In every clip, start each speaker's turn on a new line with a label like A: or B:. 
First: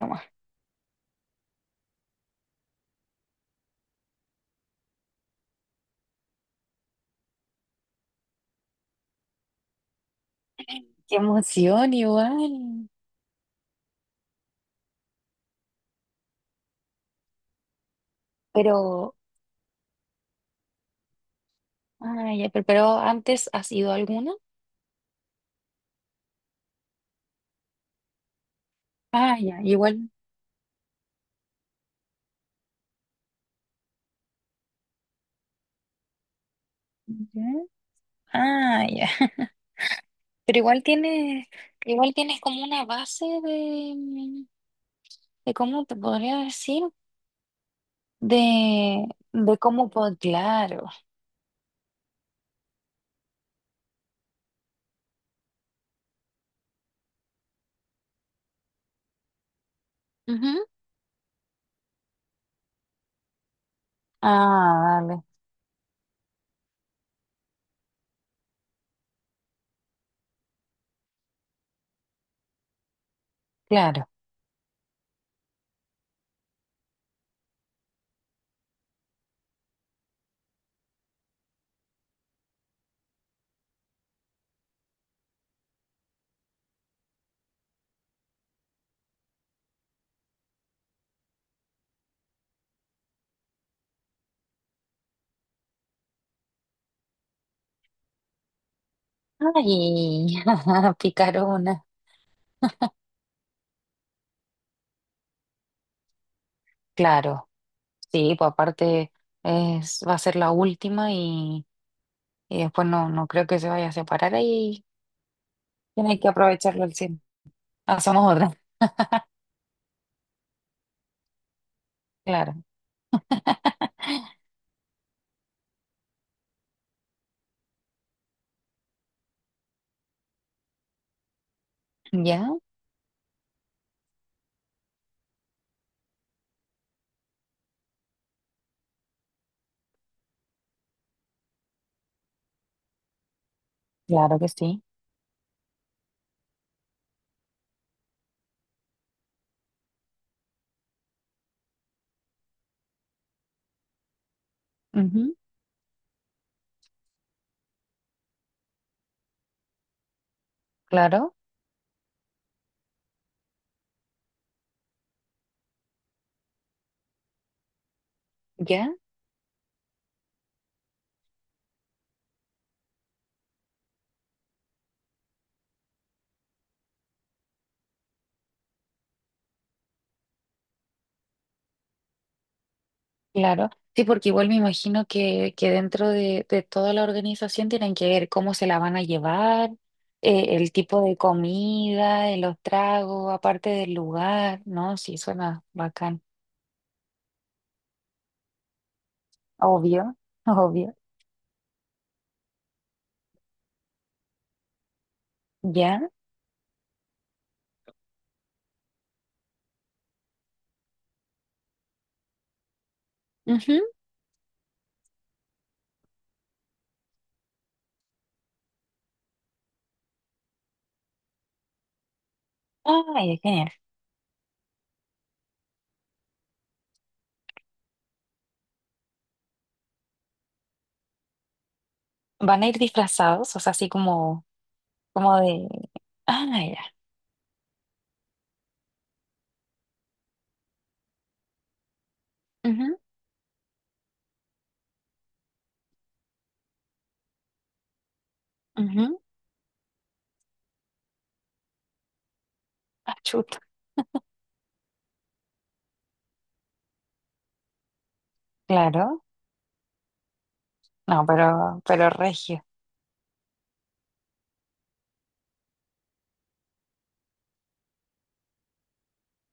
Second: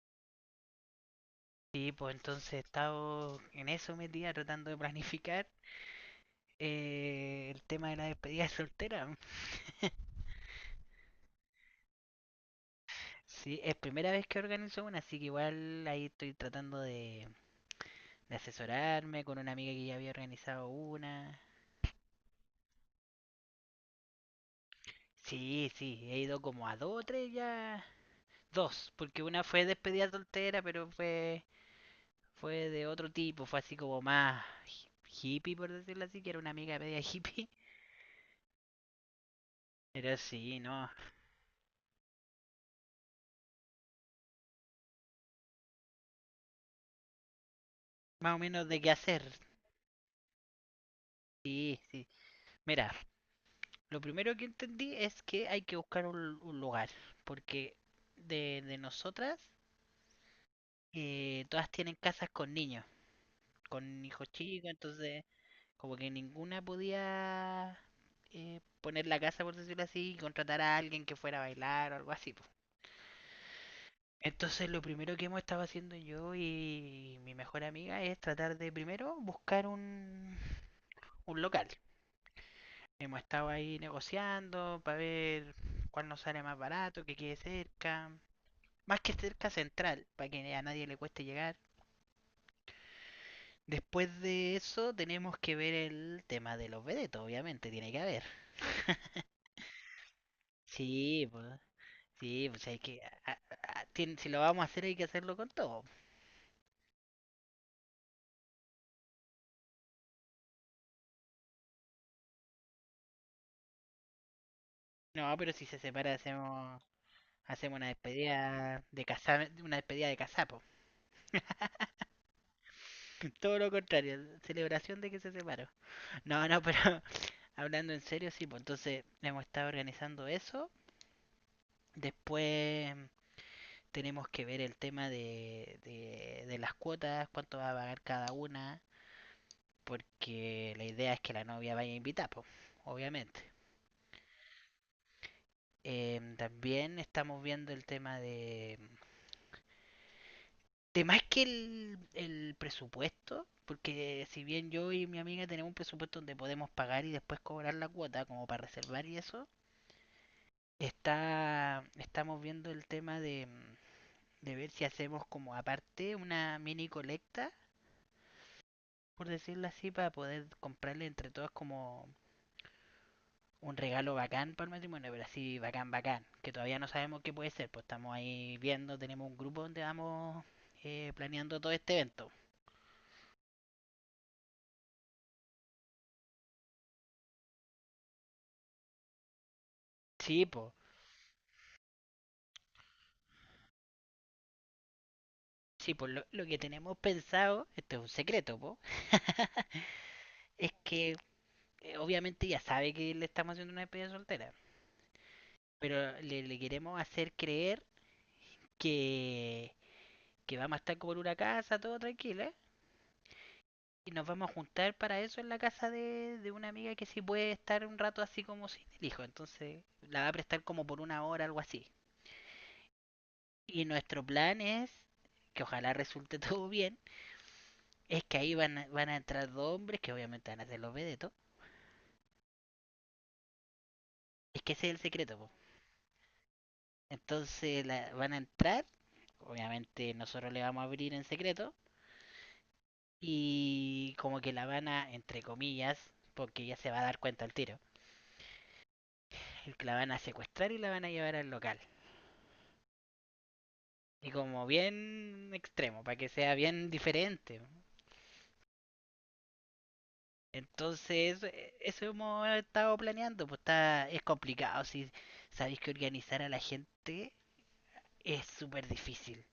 A: Nomás.
B: Sí, pues entonces he estado en eso metida tratando de planificar el tema de la despedida soltera.
A: Qué emoción igual.
B: Sí, es primera vez que organizo una, así que igual ahí estoy tratando de
A: Pero,
B: asesorarme con una amiga que ya había organizado una.
A: ah, ya, pero antes has ido a alguna.
B: Sí, sí, he ido como a dos o tres ya. Dos, porque
A: Ah,
B: una
A: ya,
B: fue despedida
A: igual.
B: soltera, pero fue de otro tipo, fue así como más hippie, por decirlo así, que era una amiga media hippie.
A: Ya. Ah, ya.
B: Pero
A: Pero
B: sí,
A: igual
B: no,
A: tienes, igual tienes como una base de cómo te podría decir,
B: más o menos de qué
A: de,
B: hacer.
A: de cómo puedo, claro.
B: Sí, sí. Mira, lo primero que entendí es que hay que buscar un lugar, porque de nosotras
A: Ujú.
B: todas tienen casas con niños, con hijos chicos,
A: Ah, vale,
B: entonces como que ninguna podía poner la casa, por decirlo así, y contratar a alguien que fuera a bailar o algo así, po.
A: claro.
B: Entonces lo primero que hemos estado haciendo yo y mi mejor amiga es tratar de primero buscar un local. Hemos estado ahí negociando para ver cuál nos sale más barato, que quede cerca. Más que cerca central, para que a nadie le cueste llegar. Después de eso tenemos que ver el tema de los vedetos, obviamente, tiene que haber.
A: Ay,
B: Sí, pues,
A: picarona.
B: sí, pues hay que, si lo vamos a hacer hay que hacerlo con todo.
A: Claro. Sí, pues aparte es, va a ser la última y después no, no creo que se vaya a separar ahí.
B: No, pero si se separa
A: Tiene que
B: hacemos,
A: aprovecharlo al 100%.
B: hacemos una
A: Hacemos otra.
B: despedida de casa, una despedida de casapo.
A: Claro.
B: Todo lo contrario, celebración de que se separó. No, no, pero hablando en serio, sí, pues entonces hemos estado organizando eso.
A: Ya,
B: Después tenemos que ver el tema de las cuotas, cuánto va a pagar cada una, porque la idea es que la novia vaya a invitar, pues, obviamente.
A: claro que sí.
B: También estamos viendo el tema de más que el presupuesto, porque si bien yo y mi
A: Ujú.
B: amiga tenemos un presupuesto donde podemos pagar y después cobrar la cuota como para reservar y eso,
A: Claro,
B: está, estamos viendo el tema de ver si hacemos como aparte una mini colecta,
A: ya,
B: por decirlo así, para poder comprarle entre todos como un regalo bacán para el matrimonio, pero así bacán, bacán, que todavía no sabemos qué puede ser, pues estamos ahí viendo, tenemos un grupo donde vamos planeando todo este evento.
A: claro. Sí, porque igual me imagino que dentro de toda la organización tienen que ver cómo se la van a llevar,
B: Sí, pues,
A: el tipo de comida, los tragos, aparte del lugar, ¿no? Sí, suena
B: sí, pues
A: bacán.
B: lo, que tenemos pensado, esto es un secreto, po.
A: Obvio,
B: Es
A: obvio.
B: que obviamente ya sabe que le estamos haciendo una despedida soltera,
A: Ya.
B: pero le queremos hacer creer que vamos a estar como en una casa, todo tranquilo, ¿eh?
A: Ujú.
B: Y nos vamos a juntar para eso en la casa de una amiga que sí puede estar un rato así como sin el hijo. Entonces la va a prestar como por una hora, algo así.
A: Ay, genial.
B: Y nuestro plan es, que ojalá resulte todo bien, es que ahí van a entrar dos hombres que obviamente van a ser los vedetos.
A: ¿Van a ir disfrazados? O sea, así como
B: Es que ese es el secreto,
A: como
B: po.
A: de, ah, no, ya,
B: Entonces van a entrar, obviamente nosotros le vamos a abrir en secreto
A: ujú,
B: y como que la van a, entre comillas, porque ya se va a dar cuenta al tiro,
A: ujú,
B: la van a secuestrar y la van a llevar al local.
A: ah, chuta,
B: Y como bien extremo, para que sea bien diferente.
A: claro, no,
B: Entonces,
A: pero,
B: eso
A: pero
B: hemos
A: regio,
B: estado planeando, pues está, es complicado. Si sabéis que organizar a la gente es súper difícil.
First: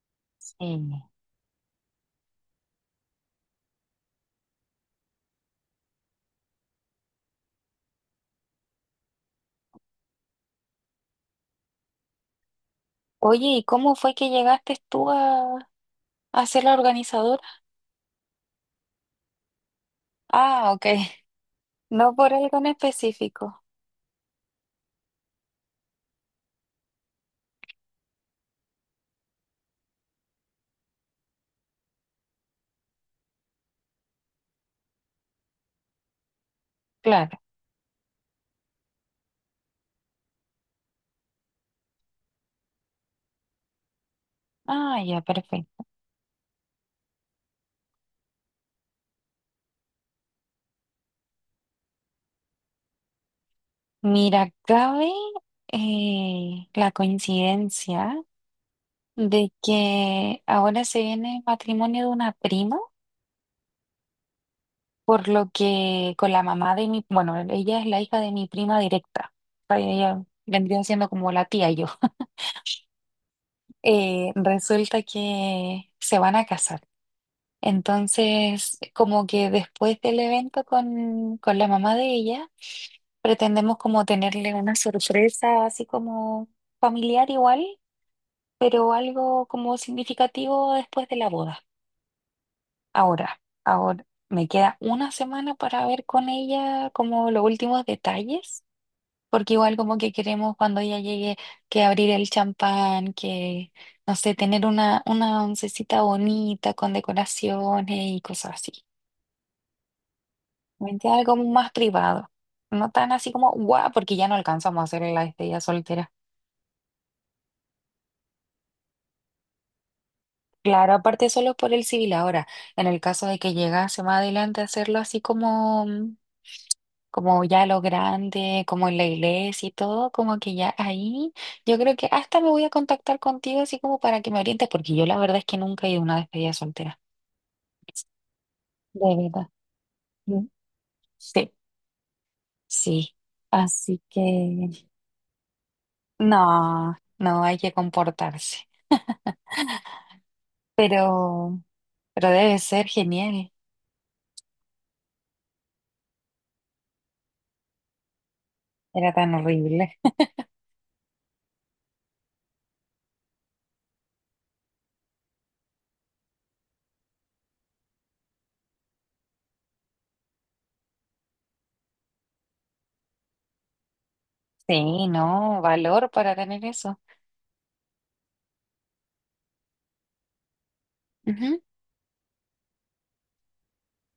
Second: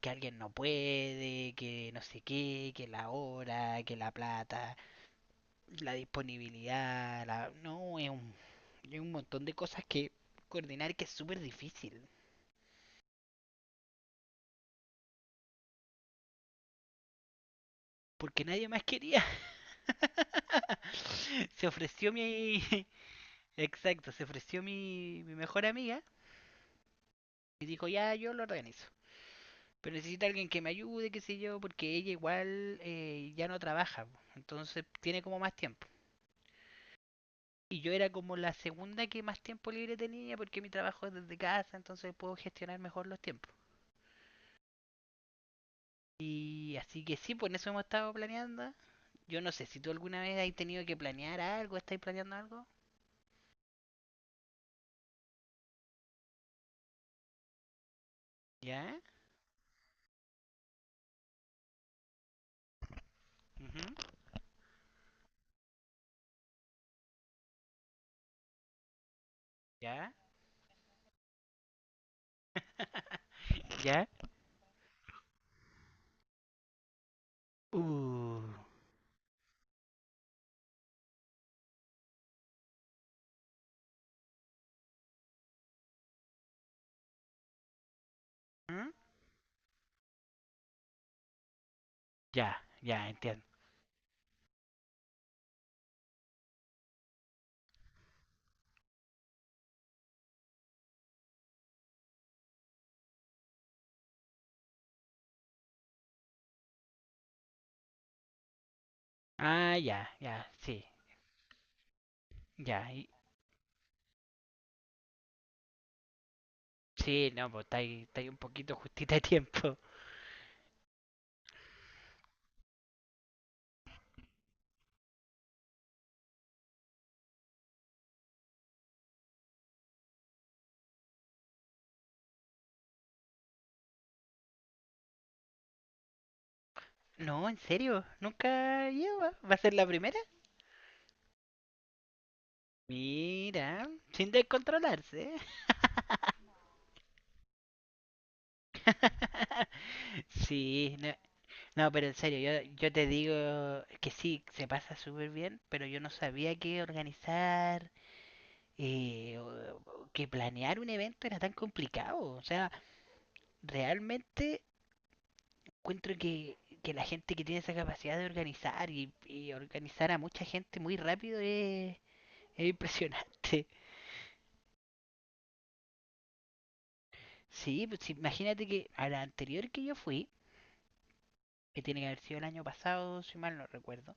B: Que alguien no
A: sí.
B: puede, que no sé qué, que la hora, que la plata, la disponibilidad, la, no, es un, montón de cosas que coordinar que es súper difícil.
A: Oye, ¿y cómo fue que llegaste tú a ser la organizadora?
B: Porque nadie más quería.
A: Ah, ok,
B: Se ofreció
A: no por algo
B: mi,
A: en específico,
B: Exacto, se ofreció mi mejor amiga y dijo, ya, yo lo organizo. Pero necesita alguien que me ayude, qué sé yo, porque ella igual ya no trabaja, po, entonces tiene como más tiempo.
A: claro,
B: Y yo era como la segunda que más tiempo libre tenía porque mi trabajo es desde casa, entonces puedo gestionar mejor los tiempos.
A: ah, ya, perfecto.
B: Y así que sí, pues en eso hemos estado planeando. Yo no sé, si tú alguna vez has tenido que planear algo, ¿estáis planeando algo?
A: Mira, cabe la coincidencia
B: ¿Ya?
A: de que ahora se viene el matrimonio de una prima.
B: Ujú.
A: Por lo que con la mamá de mi, bueno, ella es la hija de mi prima directa. O sea,
B: ¿Ya?
A: ella vendría siendo como la tía yo.
B: ¿Ya?
A: Resulta que se van a casar.
B: Uh,
A: Entonces, como que después del evento con la mamá de ella, pretendemos como tenerle una sorpresa así como familiar igual,
B: ¿Mm?
A: pero algo como significativo después de la boda.
B: Ya, ya,
A: Ahora,
B: entiendo.
A: ahora me queda una semana para ver con ella como los últimos detalles. Porque igual como que queremos cuando ella llegue que abrir el champán, que, no sé, tener una oncecita bonita con decoraciones y cosas así.
B: Ah, ya, ya, sí,
A: ¿Me entiendes? Algo más privado.
B: ya.
A: No tan así como, guau, porque ya no alcanzamos a hacer la despedida soltera.
B: Sí, no, pues está ahí un poquito justita de tiempo.
A: Claro, aparte solo por el civil ahora. En el caso de que llegase más adelante a hacerlo así como ya lo grande, como en la iglesia y todo, como que ya ahí yo creo que hasta me voy a contactar contigo así como para que me orientes, porque yo la verdad es que nunca he ido a una despedida soltera.
B: No, en serio, nunca
A: De
B: lleva.
A: verdad.
B: ¿Va a ser la primera?
A: Mm. Sí, sí.
B: Mira,
A: Así
B: sin
A: que
B: descontrolarse.
A: no, no hay que comportarse.
B: Sí, no,
A: Pero,
B: no, pero en
A: pero debe
B: serio, yo,
A: ser
B: yo te digo
A: genial.
B: que sí, se pasa súper bien, pero yo no sabía que organizar,
A: Era tan
B: eh, o-
A: horrible.
B: o que planear un evento era tan complicado. O sea, realmente encuentro que la gente que tiene esa capacidad de organizar y organizar a mucha gente muy rápido es, impresionante.
A: Sí, no, valor para tener eso.
B: Sí, pues sí, imagínate que a la anterior que yo fui,
A: Ujú,
B: que tiene que haber sido el año pasado, si mal no recuerdo,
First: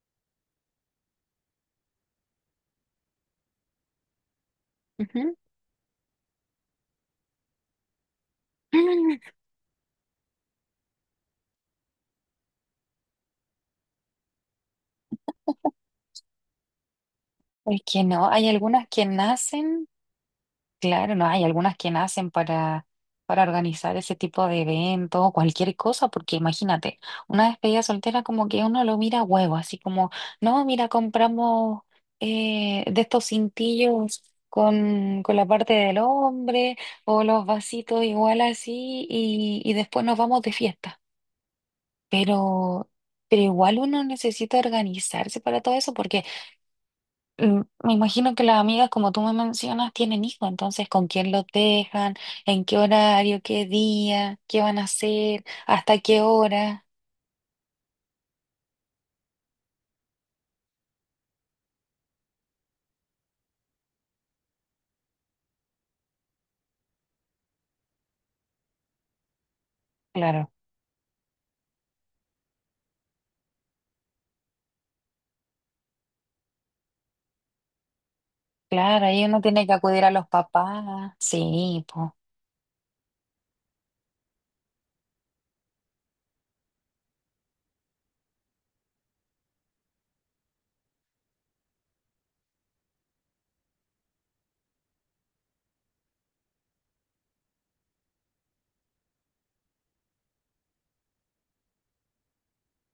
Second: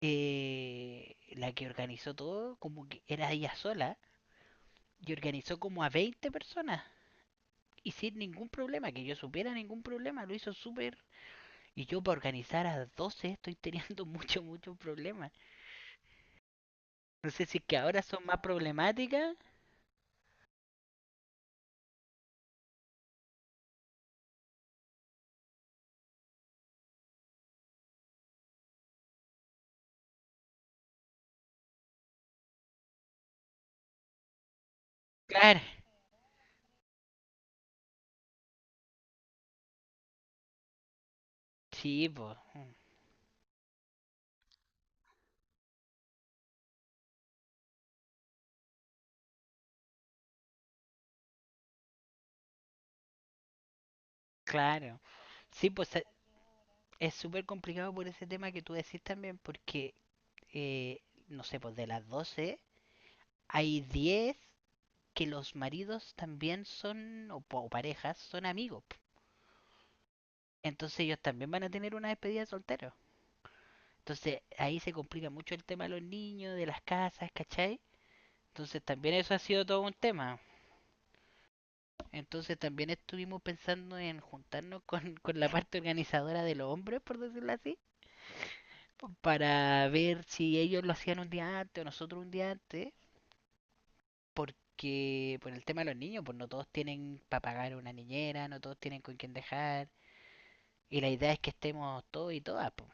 B: la que organizó todo, como que era ella sola, y
A: ujú.
B: organizó como a 20 personas. Y sin ningún problema, que yo supiera ningún problema, lo hizo súper. Y yo para organizar a 12 estoy teniendo mucho, mucho problemas. No sé si es que
A: Es
B: ahora
A: que
B: son
A: no,
B: más
A: hay algunas que
B: problemáticas.
A: nacen. Claro, no hay algunas que nacen para organizar ese tipo de eventos o cualquier cosa, porque imagínate, una despedida soltera como que uno lo mira a huevo, así como, no, mira, compramos de estos cintillos con la
B: Claro,
A: parte del hombre o los vasitos igual así y después nos vamos de fiesta.
B: sí, pues,
A: Pero, pero igual uno necesita organizarse para todo eso porque. Me imagino que las amigas, como tú me mencionas, tienen hijos, entonces con quién los dejan, en qué horario, qué día, qué van a
B: claro.
A: hacer,
B: Sí, pues
A: hasta qué hora.
B: es súper complicado por ese tema que tú decís también, porque, eh, no sé, pues de las 12 hay 10 que los maridos también son, o parejas, son amigos, po.
A: Claro,
B: Entonces ellos también van a tener una despedida de soltero. Entonces ahí se complica mucho el tema de los niños, de las casas, ¿cachai? Entonces
A: claro,
B: también
A: ahí
B: eso ha
A: uno
B: sido
A: tiene que
B: todo un
A: acudir a los
B: tema.
A: papás. Sí, pues,
B: Entonces también estuvimos pensando en juntarnos con la parte organizadora de los hombres, por decirlo así, para ver si ellos lo hacían un día antes o nosotros un día antes, porque por el tema de los niños, pues no todos tienen para pagar una niñera, no todos tienen con quién dejar, y la idea es que estemos todos y todas, pues.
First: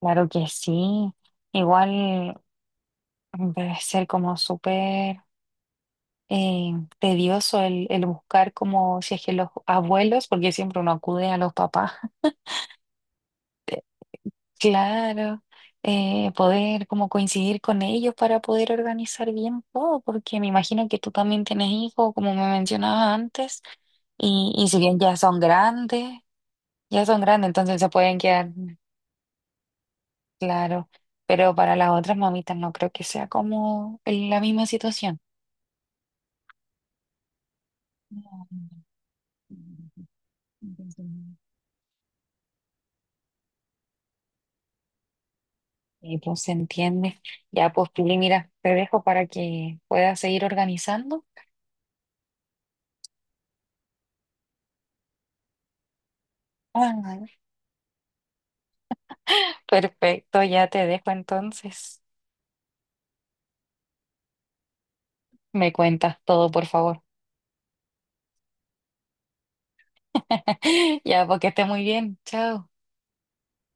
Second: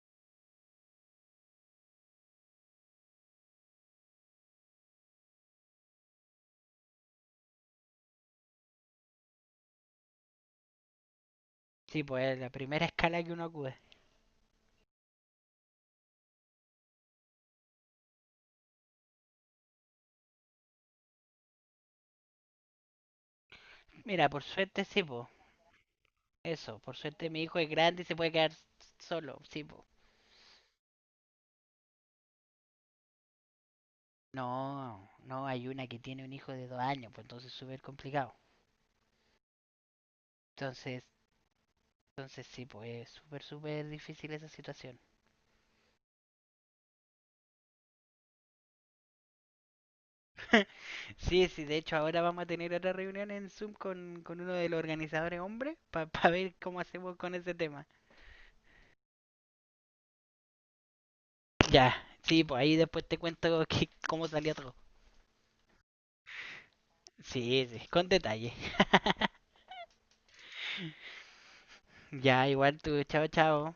A: claro que sí. Igual debe ser como súper eh, tedioso el buscar como si es que los abuelos, porque siempre uno acude a los papás.
B: Sí, pues es la primera escala que uno acude.
A: Claro, poder como coincidir con ellos para poder organizar bien todo, porque me imagino que tú también tienes hijos, como me mencionabas antes,
B: Mira, por
A: y si
B: suerte
A: bien
B: sí,
A: ya
B: pues.
A: son grandes,
B: Eso, por
A: ya son
B: suerte mi
A: grandes,
B: hijo es
A: entonces se
B: grande y se
A: pueden
B: puede
A: quedar,
B: quedar solo, sí, pues.
A: claro, pero para las otras mamitas no creo que sea como la misma
B: No,
A: situación.
B: no, hay una que tiene un hijo de 2 años, pues entonces es súper complicado.
A: No,
B: Entonces, entonces, sí, pues es súper, súper difícil esa situación.
A: y pues se entiende. Ya pues, Pili, mira, te dejo para que puedas seguir organizando.
B: Sí, sí, de hecho ahora vamos a tener otra reunión en Zoom con uno de los organizadores hombres para ver cómo hacemos
A: Ah,
B: con ese tema.
A: perfecto, ya te dejo
B: Ya,
A: entonces.
B: sí, pues ahí después te cuento cómo salió todo.
A: Me cuentas todo, por favor.
B: Sí, sí, con detalle.
A: Ya, porque esté muy bien.
B: Ya,
A: Chao.
B: igual tú, chao, chao.